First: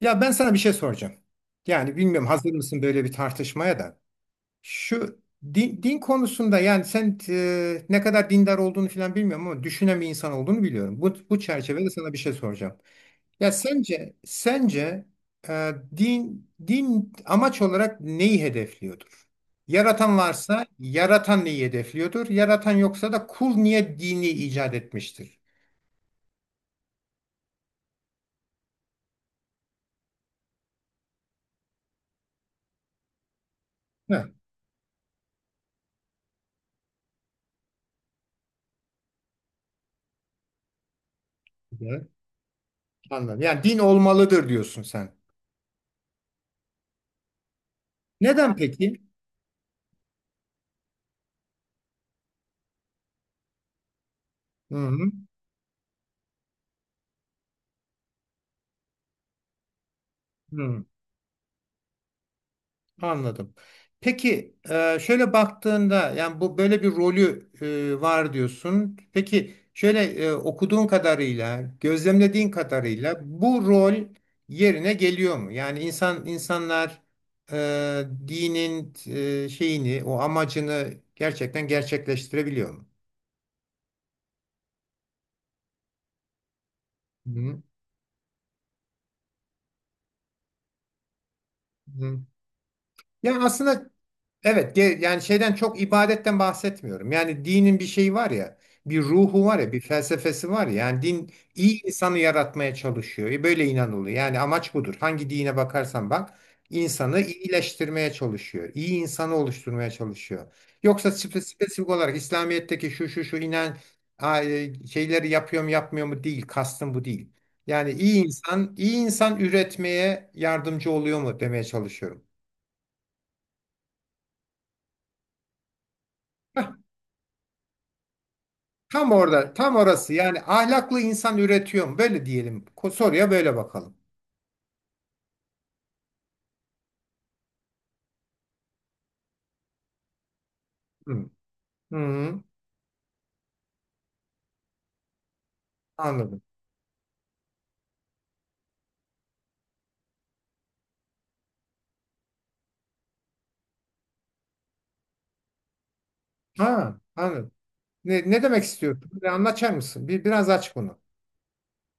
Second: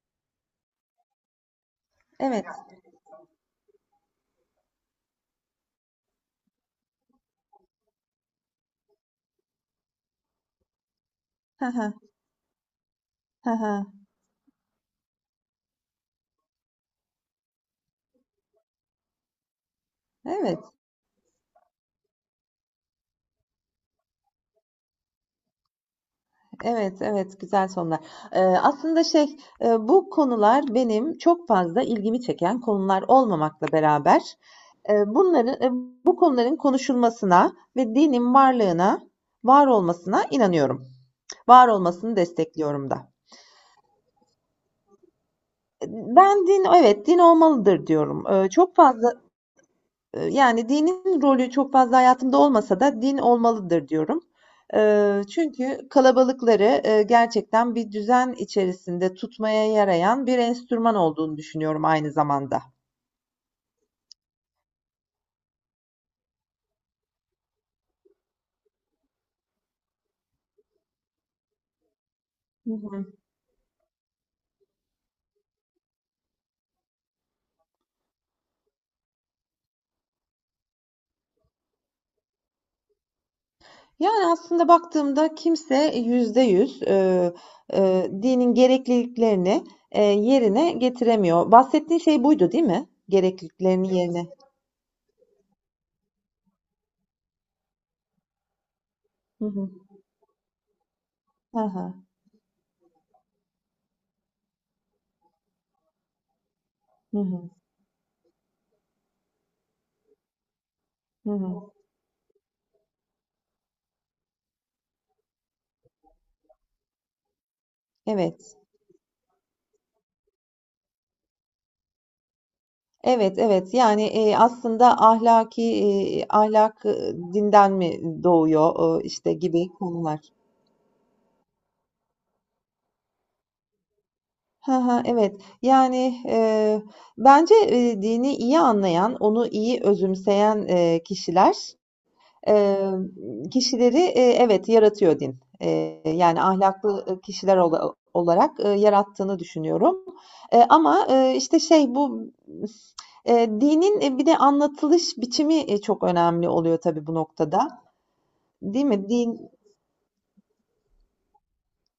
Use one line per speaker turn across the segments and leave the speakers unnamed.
Ya ben sana bir şey soracağım. Yani bilmiyorum
Evet.
hazır mısın böyle bir tartışmaya da. Şu din konusunda yani sen ne kadar dindar olduğunu falan bilmiyorum ama düşünen bir insan olduğunu biliyorum. Bu
Hı
çerçevede
hı.
sana bir şey soracağım.
Hı
Ya
hı.
sence din amaç olarak neyi hedefliyordur? Yaratan
Evet,
varsa yaratan neyi hedefliyordur? Yaratan yoksa da kul niye dini icat etmiştir?
evet, evet. Güzel sonlar. Aslında bu konular benim çok fazla ilgimi çeken konular olmamakla beraber
Heh,
e, bunların, e, bu konuların konuşulmasına ve dinin varlığına, var olmasına inanıyorum. Var
güzel,
olmasını destekliyorum da.
anladım. Yani din olmalıdır diyorsun sen.
E, Ben evet, din olmalıdır diyorum. E,
Neden
çok
peki?
fazla Yani dinin rolü çok fazla hayatımda olmasa da din olmalıdır diyorum.
Hı hı,
Çünkü kalabalıkları, gerçekten bir düzen içerisinde tutmaya yarayan bir
hı,
enstrüman olduğunu düşünüyorum aynı zamanda.
anladım. Peki şöyle baktığında yani bu böyle bir rolü var diyorsun. Peki şöyle okuduğun kadarıyla, gözlemlediğin
Hı hı.
kadarıyla bu rol yerine geliyor mu? Yani insanlar dinin şeyini, o amacını gerçekten gerçekleştirebiliyor mu?
Yani aslında baktığımda kimse %100,
Hı
dinin gerekliliklerini, yerine getiremiyor. Bahsettiğin
hı.
şey buydu, değil mi?
Yani aslında.
Gerekliliklerini yerine.
Evet, yani şeyden çok ibadetten bahsetmiyorum. Yani dinin bir şeyi var ya, bir ruhu
Hı
var
hı.
ya, bir felsefesi var ya. Yani din iyi
Hı.
insanı yaratmaya çalışıyor. E böyle inanılıyor. Yani amaç budur. Hangi dine bakarsan bak,
Hı
insanı
hı.
iyileştirmeye çalışıyor. İyi insanı oluşturmaya çalışıyor. Yoksa
Hı hı.
spesifik olarak İslamiyet'teki şu şu şu inen şeyleri yapıyor mu yapmıyor mu değil. Kastım bu değil. Yani iyi
Evet.
insan, iyi insan üretmeye yardımcı oluyor mu demeye çalışıyorum.
Evet, evet. Yani, aslında ahlak, dinden mi doğuyor,
Tam
işte,
orada,
gibi
tam orası.
konular.
Yani ahlaklı insan üretiyor mu? Böyle diyelim. Soruya böyle bakalım.
Hı hı, evet. Yani, bence, dini iyi anlayan, onu iyi özümseyen,
Hı.
kişiler.
Hı,
Eee, kişileri, evet, yaratıyor din. Yani
anladım.
ahlaklı, kişiler olarak, yarattığını düşünüyorum. Ama dinin bir de anlatılış biçimi, çok önemli oluyor
Ha,
tabii bu
anladım.
noktada,
Ne demek
değil mi?
istiyorsun? Bir
Din
anlatır mısın? Biraz aç bunu.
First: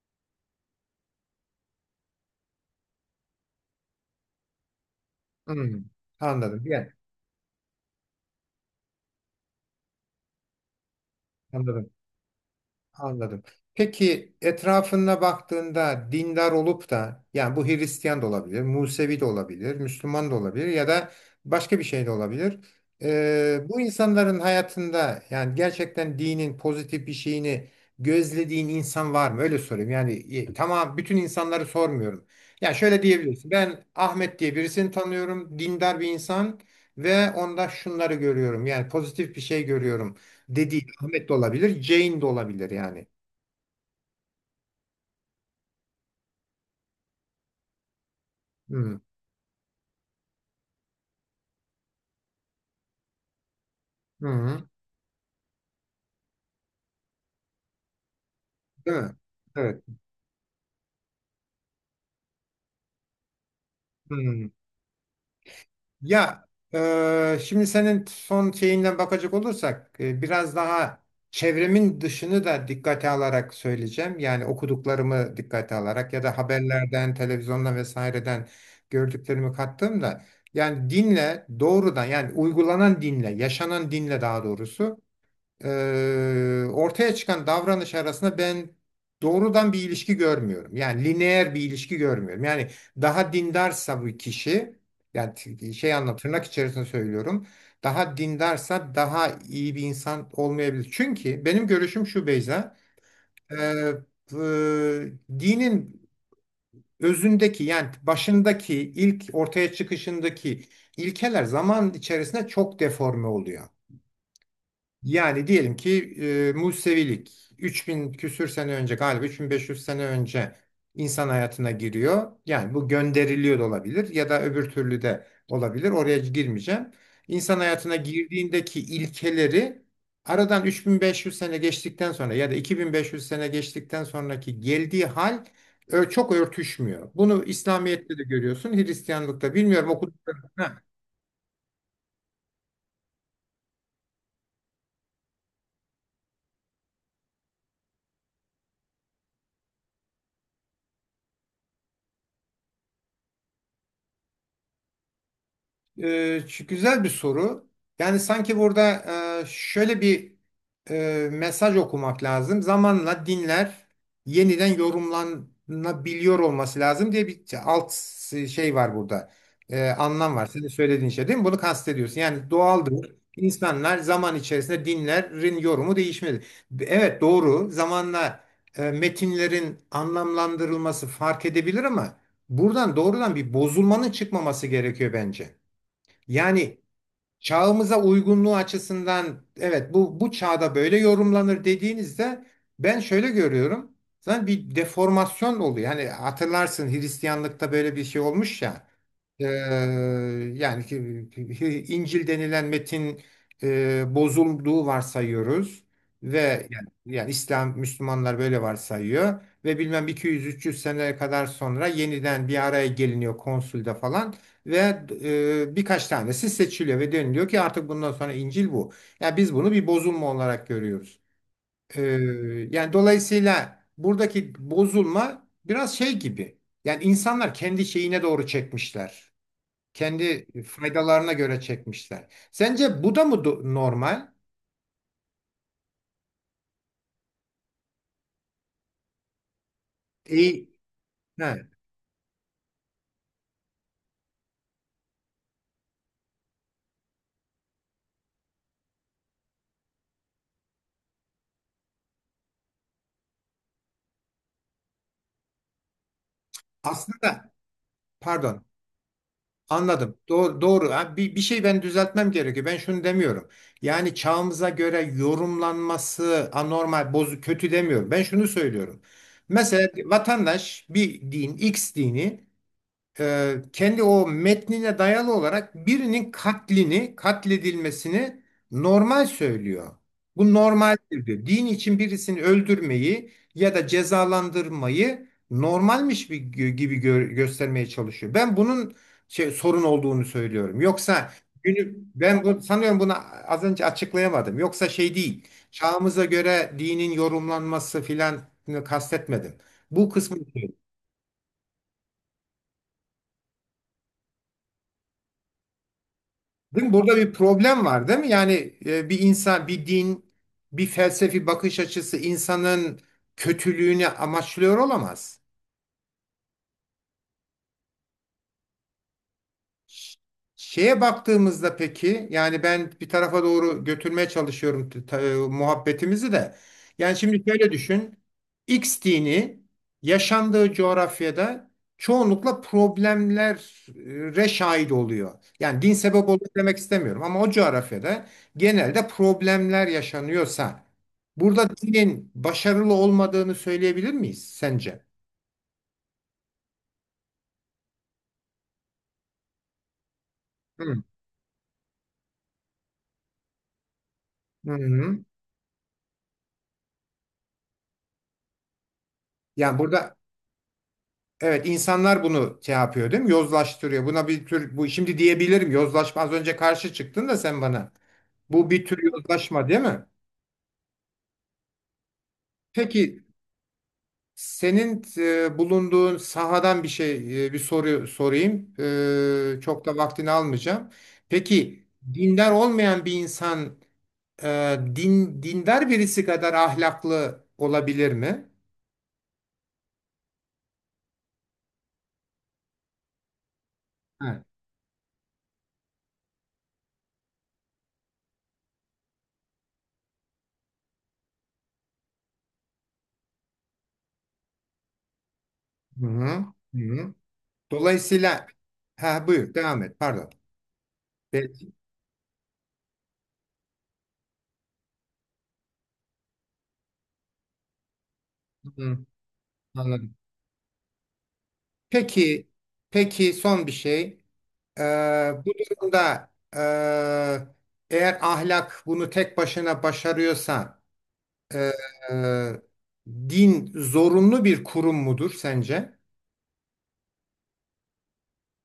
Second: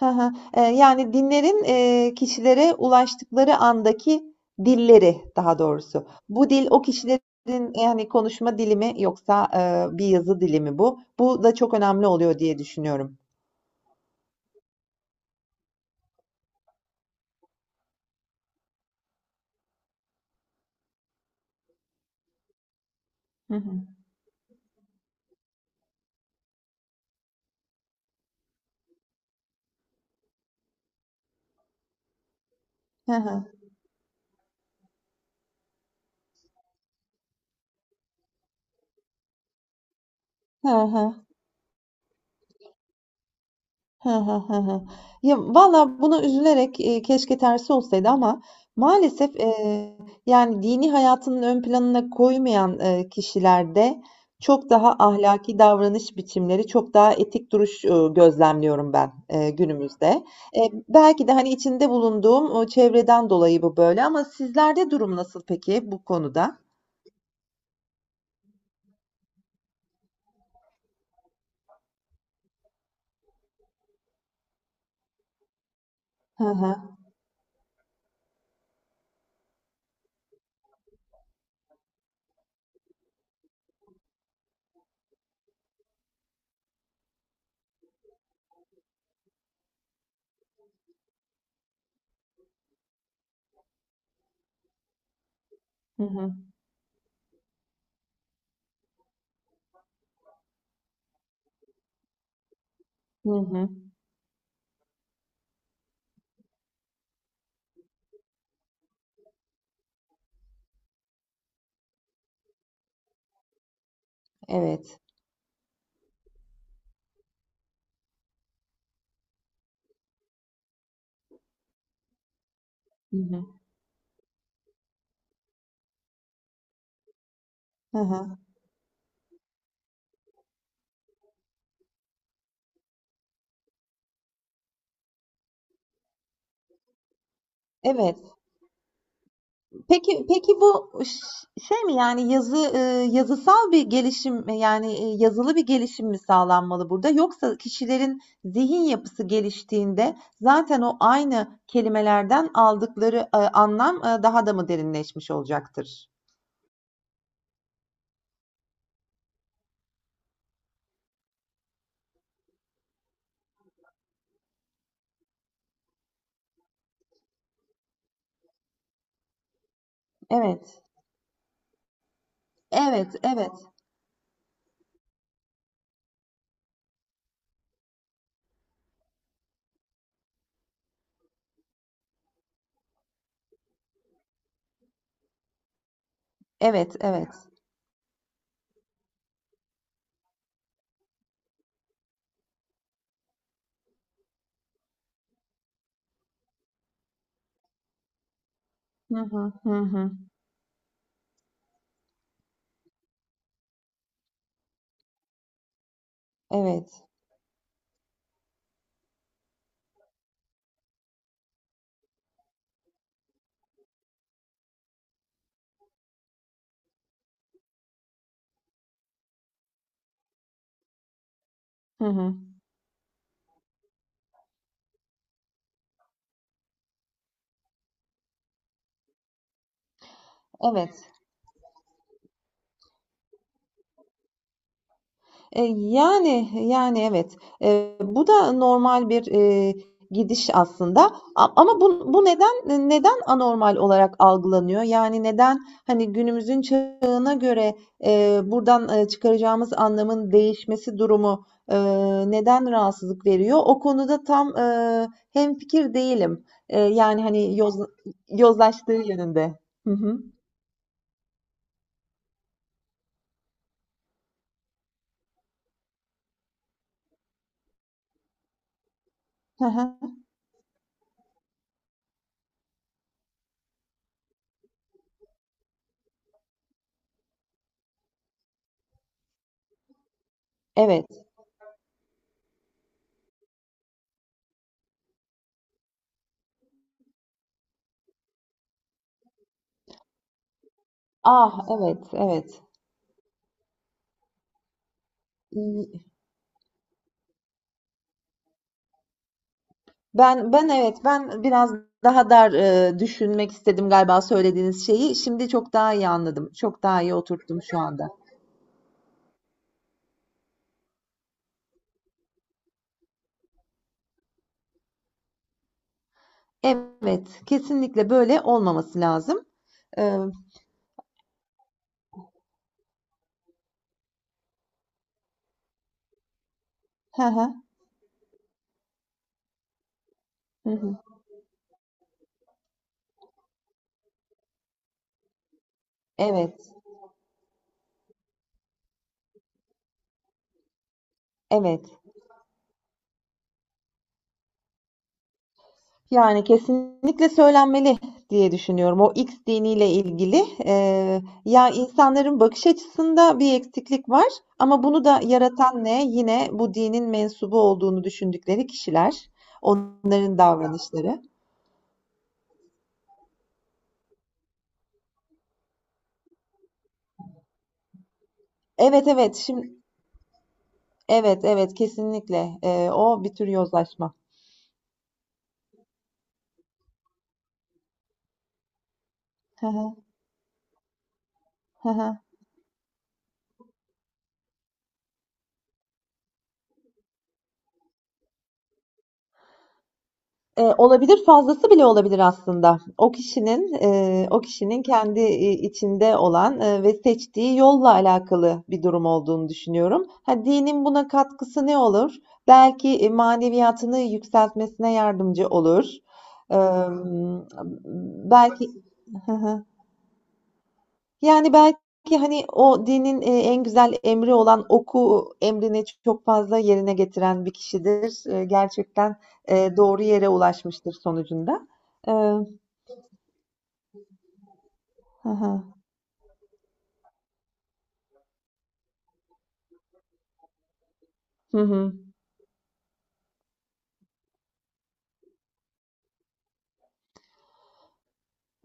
Hı, yani dinlerin kişilere ulaştıkları andaki dilleri daha
Hı,
doğrusu. Bu
anladım.
dil o
Yani,
kişilerin, yani, konuşma dili mi yoksa bir yazı dili mi bu? Bu da çok
anladım.
önemli oluyor diye düşünüyorum.
Anladım. Peki etrafına baktığında dindar olup da yani bu Hristiyan da olabilir, Musevi de olabilir, Müslüman da olabilir ya da başka bir şey de olabilir.
Hı
Bu
hı.
insanların hayatında yani gerçekten dinin pozitif bir şeyini gözlediğin insan var mı? Öyle sorayım. Yani tamam bütün insanları sormuyorum. Yani şöyle
Hı hı.
diyebilirsin. Ben Ahmet diye birisini tanıyorum. Dindar bir insan ve onda şunları görüyorum. Yani pozitif bir şey görüyorum
Hı
dediğin
hı.
Ahmet de olabilir, Jane de olabilir yani.
Hı hı, hı hı. Valla buna üzülerek, keşke tersi olsaydı ama
Hmm.
maalesef, yani, dini hayatının ön planına koymayan, kişilerde
Hı hı.
çok daha ahlaki davranış biçimleri, çok daha etik duruş, gözlemliyorum
Değil
ben,
mi?
eee,
Evet.
günümüzde. Belki de, hani, içinde bulunduğum o çevreden dolayı bu böyle ama
Hı.
sizlerde durum nasıl peki bu
Ya
konuda?
şimdi senin son şeyinden bakacak olursak biraz daha çevremin dışını da dikkate alarak söyleyeceğim. Yani okuduklarımı dikkate alarak ya da
Hı hı.
haberlerden, televizyondan vesaireden gördüklerimi kattığımda yani dinle doğrudan yani uygulanan dinle, yaşanan dinle daha doğrusu e, ortaya çıkan davranış arasında ben doğrudan bir ilişki görmüyorum. Yani lineer bir ilişki görmüyorum. Yani daha dindarsa bu kişi, yani şey
Hı
anlamı
hı.
tırnak içerisinde söylüyorum. Daha dindarsa daha iyi bir insan olmayabilir. Çünkü benim görüşüm şu Beyza,
Hı
e,
hı.
e, dinin özündeki yani başındaki ilk ortaya çıkışındaki ilkeler zaman içerisinde çok deforme oluyor.
Evet.
Yani diyelim ki Musevilik 3000 küsür sene önce galiba 3500 sene önce insan hayatına giriyor. Yani bu
Hı
gönderiliyor
hı.
da olabilir ya da öbür türlü de olabilir. Oraya girmeyeceğim. İnsan hayatına
Hı hı.
girdiğindeki ilkeleri aradan 3500 sene geçtikten sonra ya da 2500 sene geçtikten sonraki geldiği hal çok örtüşmüyor. Bunu İslamiyet'te
Evet.
de görüyorsun, Hristiyanlık'ta bilmiyorum
Peki
okuduklarım.
peki bu şey mi, yani, yazısal bir gelişim, yani, yazılı bir gelişim mi sağlanmalı burada yoksa kişilerin zihin yapısı geliştiğinde zaten o aynı kelimelerden aldıkları, anlam, daha da mı derinleşmiş olacaktır?
Güzel bir soru. Yani sanki burada şöyle bir mesaj okumak lazım. Zamanla dinler yeniden yorumlanabiliyor olması lazım diye bir alt şey var burada. Anlam var. Senin
Evet.
söylediğin şey değil mi? Bunu kastediyorsun. Yani doğaldır.
Evet, evet.
İnsanlar zaman içerisinde dinlerin yorumu değişmedi. Evet doğru. Zamanla metinlerin anlamlandırılması fark edebilir ama buradan doğrudan bir bozulmanın çıkmaması gerekiyor bence. Yani
Evet, evet.
çağımıza uygunluğu açısından evet bu bu çağda böyle yorumlanır dediğinizde ben şöyle görüyorum. Zaten bir deformasyon oluyor. Yani hatırlarsın Hristiyanlıkta böyle bir şey olmuş ya.
Hı
Ee,
hı. Hı hı.
yani İncil denilen metin bozulduğu varsayıyoruz ve yani,
Evet.
yani İslam Müslümanlar böyle varsayıyor ve bilmem 200-300 sene kadar sonra yeniden bir araya geliniyor konsülde falan. Ve birkaç tanesi seçiliyor ve deniliyor ki artık bundan sonra İncil bu. Yani biz bunu bir bozulma olarak görüyoruz. E,
Hı hı.
yani dolayısıyla buradaki bozulma biraz şey gibi. Yani insanlar kendi şeyine doğru çekmişler. Kendi
Evet.
faydalarına göre çekmişler. Sence bu da mı normal?
Yani, evet. Bu da normal bir gidiş
E,
aslında,
he,
ama bu neden neden anormal olarak algılanıyor? Yani neden, hani, günümüzün çağına göre, buradan çıkaracağımız anlamın değişmesi durumu, eee, neden rahatsızlık veriyor? O konuda tam, hemfikir değilim. Yani,
Aslında
hani,
pardon.
yozlaştığı yönünde. Hı
Anladım.
hı.
Doğru, doğru. Ha, bir şey ben düzeltmem gerekiyor. Ben şunu demiyorum. Yani çağımıza göre yorumlanması anormal, bozuk, kötü demiyorum. Ben şunu söylüyorum.
Hı
Mesela
hı.
vatandaş bir din, X dini kendi o metnine dayalı olarak birinin katlini, katledilmesini normal söylüyor. Bu
Evet.
normaldir diyor. Din için birisini öldürmeyi ya da cezalandırmayı normalmiş bir gibi göstermeye çalışıyor. Ben bunun sorun olduğunu söylüyorum. Yoksa
Ah,
günü
evet,
ben bu,
evet.
sanıyorum bunu az önce açıklayamadım. Yoksa şey değil. Çağımıza göre dinin yorumlanması filan kastetmedim. Bu kısmı.
Ben evet, ben biraz daha dar, düşünmek istedim galiba söylediğiniz şeyi. Şimdi çok daha iyi anladım. Çok
Değil mi?
daha iyi
Burada bir
oturttum şu
problem
anda.
var değil mi? Yani bir insan, bir din, bir felsefi bakış açısı insanın kötülüğünü amaçlıyor olamaz.
Evet, kesinlikle böyle olmaması lazım. Eee,
Şeye baktığımızda peki yani ben bir tarafa doğru götürmeye çalışıyorum muhabbetimizi de. Yani
hı
şimdi
hı,
şöyle düşün. X dini
hı
yaşandığı
hı.
coğrafyada çoğunlukla problemlere şahit oluyor. Yani din sebep olur
Evet,
demek istemiyorum ama o coğrafyada genelde problemler yaşanıyorsa burada
evet.
dinin başarılı olmadığını söyleyebilir miyiz sence?
Yani kesinlikle söylenmeli diye düşünüyorum. O X diniyle ilgili
Hı.
ya insanların bakış açısında bir eksiklik var
Hı
ama bunu
hı.
da yaratan ne? Yine bu dinin mensubu olduğunu düşündükleri kişiler,
Yani burada.
onların davranışları.
Evet, insanlar bunu şey yapıyor değil mi? Yozlaştırıyor. Buna bir tür bu şimdi diyebilirim yozlaşma az önce karşı çıktın da sen bana. Bu bir tür
Evet, evet,
yozlaşma
şimdi
değil mi?
evet, evet, kesinlikle.
Peki
O bir tür yozlaşma.
senin bulunduğun sahadan bir şey bir soru sorayım.
Hı
Çok da
hı,
vaktini almayacağım. Peki
hı hı.
dindar olmayan bir insan dindar birisi kadar ahlaklı olabilir mi?
Olabilir, fazlası bile olabilir aslında. O
Ha.
kişinin kendi içinde olan ve seçtiği yolla alakalı bir durum olduğunu düşünüyorum. Ha, dinin buna katkısı ne olur? Belki maneviyatını yükseltmesine yardımcı olur.
Hı hı.
Ee,
Hı hı. Dolayısıyla,
belki
ha, buyur devam et pardon.
Yani,
Ben-
belki, hani, o dinin en güzel emri olan oku emrini çok fazla yerine getiren bir kişidir.
Hı,
Gerçekten, doğru
anladım.
yere ulaşmıştır sonucunda. Eee.
Peki, peki son bir şey.
Hı
Bu
hı.
durumda eğer ahlak bunu tek başına başarıyorsa
Hı
e,
hı.
e, din zorunlu bir kurum mudur sence?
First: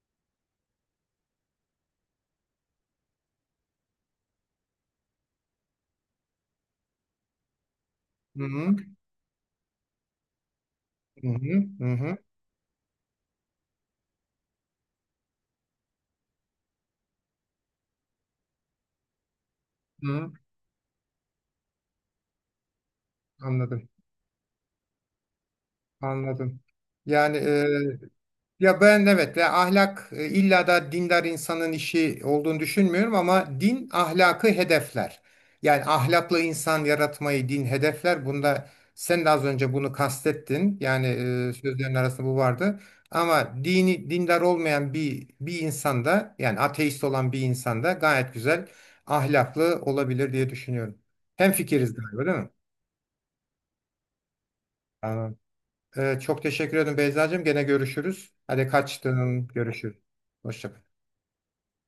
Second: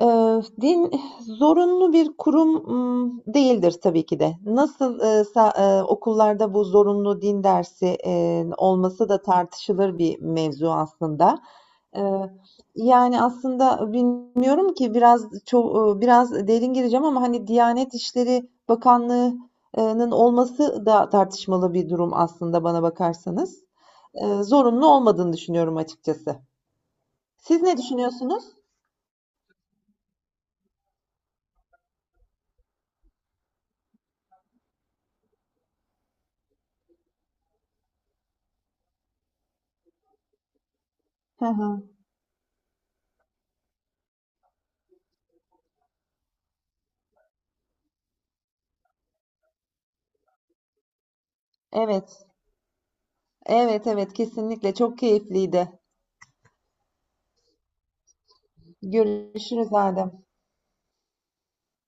Din zorunlu bir kurum, değildir tabii ki de. Nasıl, sa okullarda bu zorunlu din dersi,
Hı
eee,
hı,
olması da tartışılır bir mevzu
hı
aslında.
hı, hı hı,
Eee, yani, aslında bilmiyorum ki biraz derin gireceğim ama, hani, Diyanet İşleri bakanlığının
hı.
olması da tartışmalı bir durum aslında bana bakarsanız.
Anladım,
Zorunlu olmadığını düşünüyorum açıkçası.
anladım. Yani.
Siz ne düşünüyorsunuz?
Ya ben evet, ya ahlak illa da dindar insanın işi olduğunu düşünmüyorum ama din ahlakı hedefler. Yani ahlaklı insan yaratmayı din hedefler. Bunda sen de az önce bunu kastettin. Yani
Hı hı.
sözlerin arasında bu vardı. Ama dini dindar olmayan bir insanda yani ateist olan bir insanda gayet güzel ahlaklı olabilir diye düşünüyorum. Hemfikiriz galiba
Evet.
değil mi?
Evet, evet, kesinlikle çok
Tamam.
keyifliydi.
Çok teşekkür ederim Beyzacığım. Gene görüşürüz. Hadi kaçtın.
Görüşürüz
Görüşürüz.
Adem.
Hoşça kal.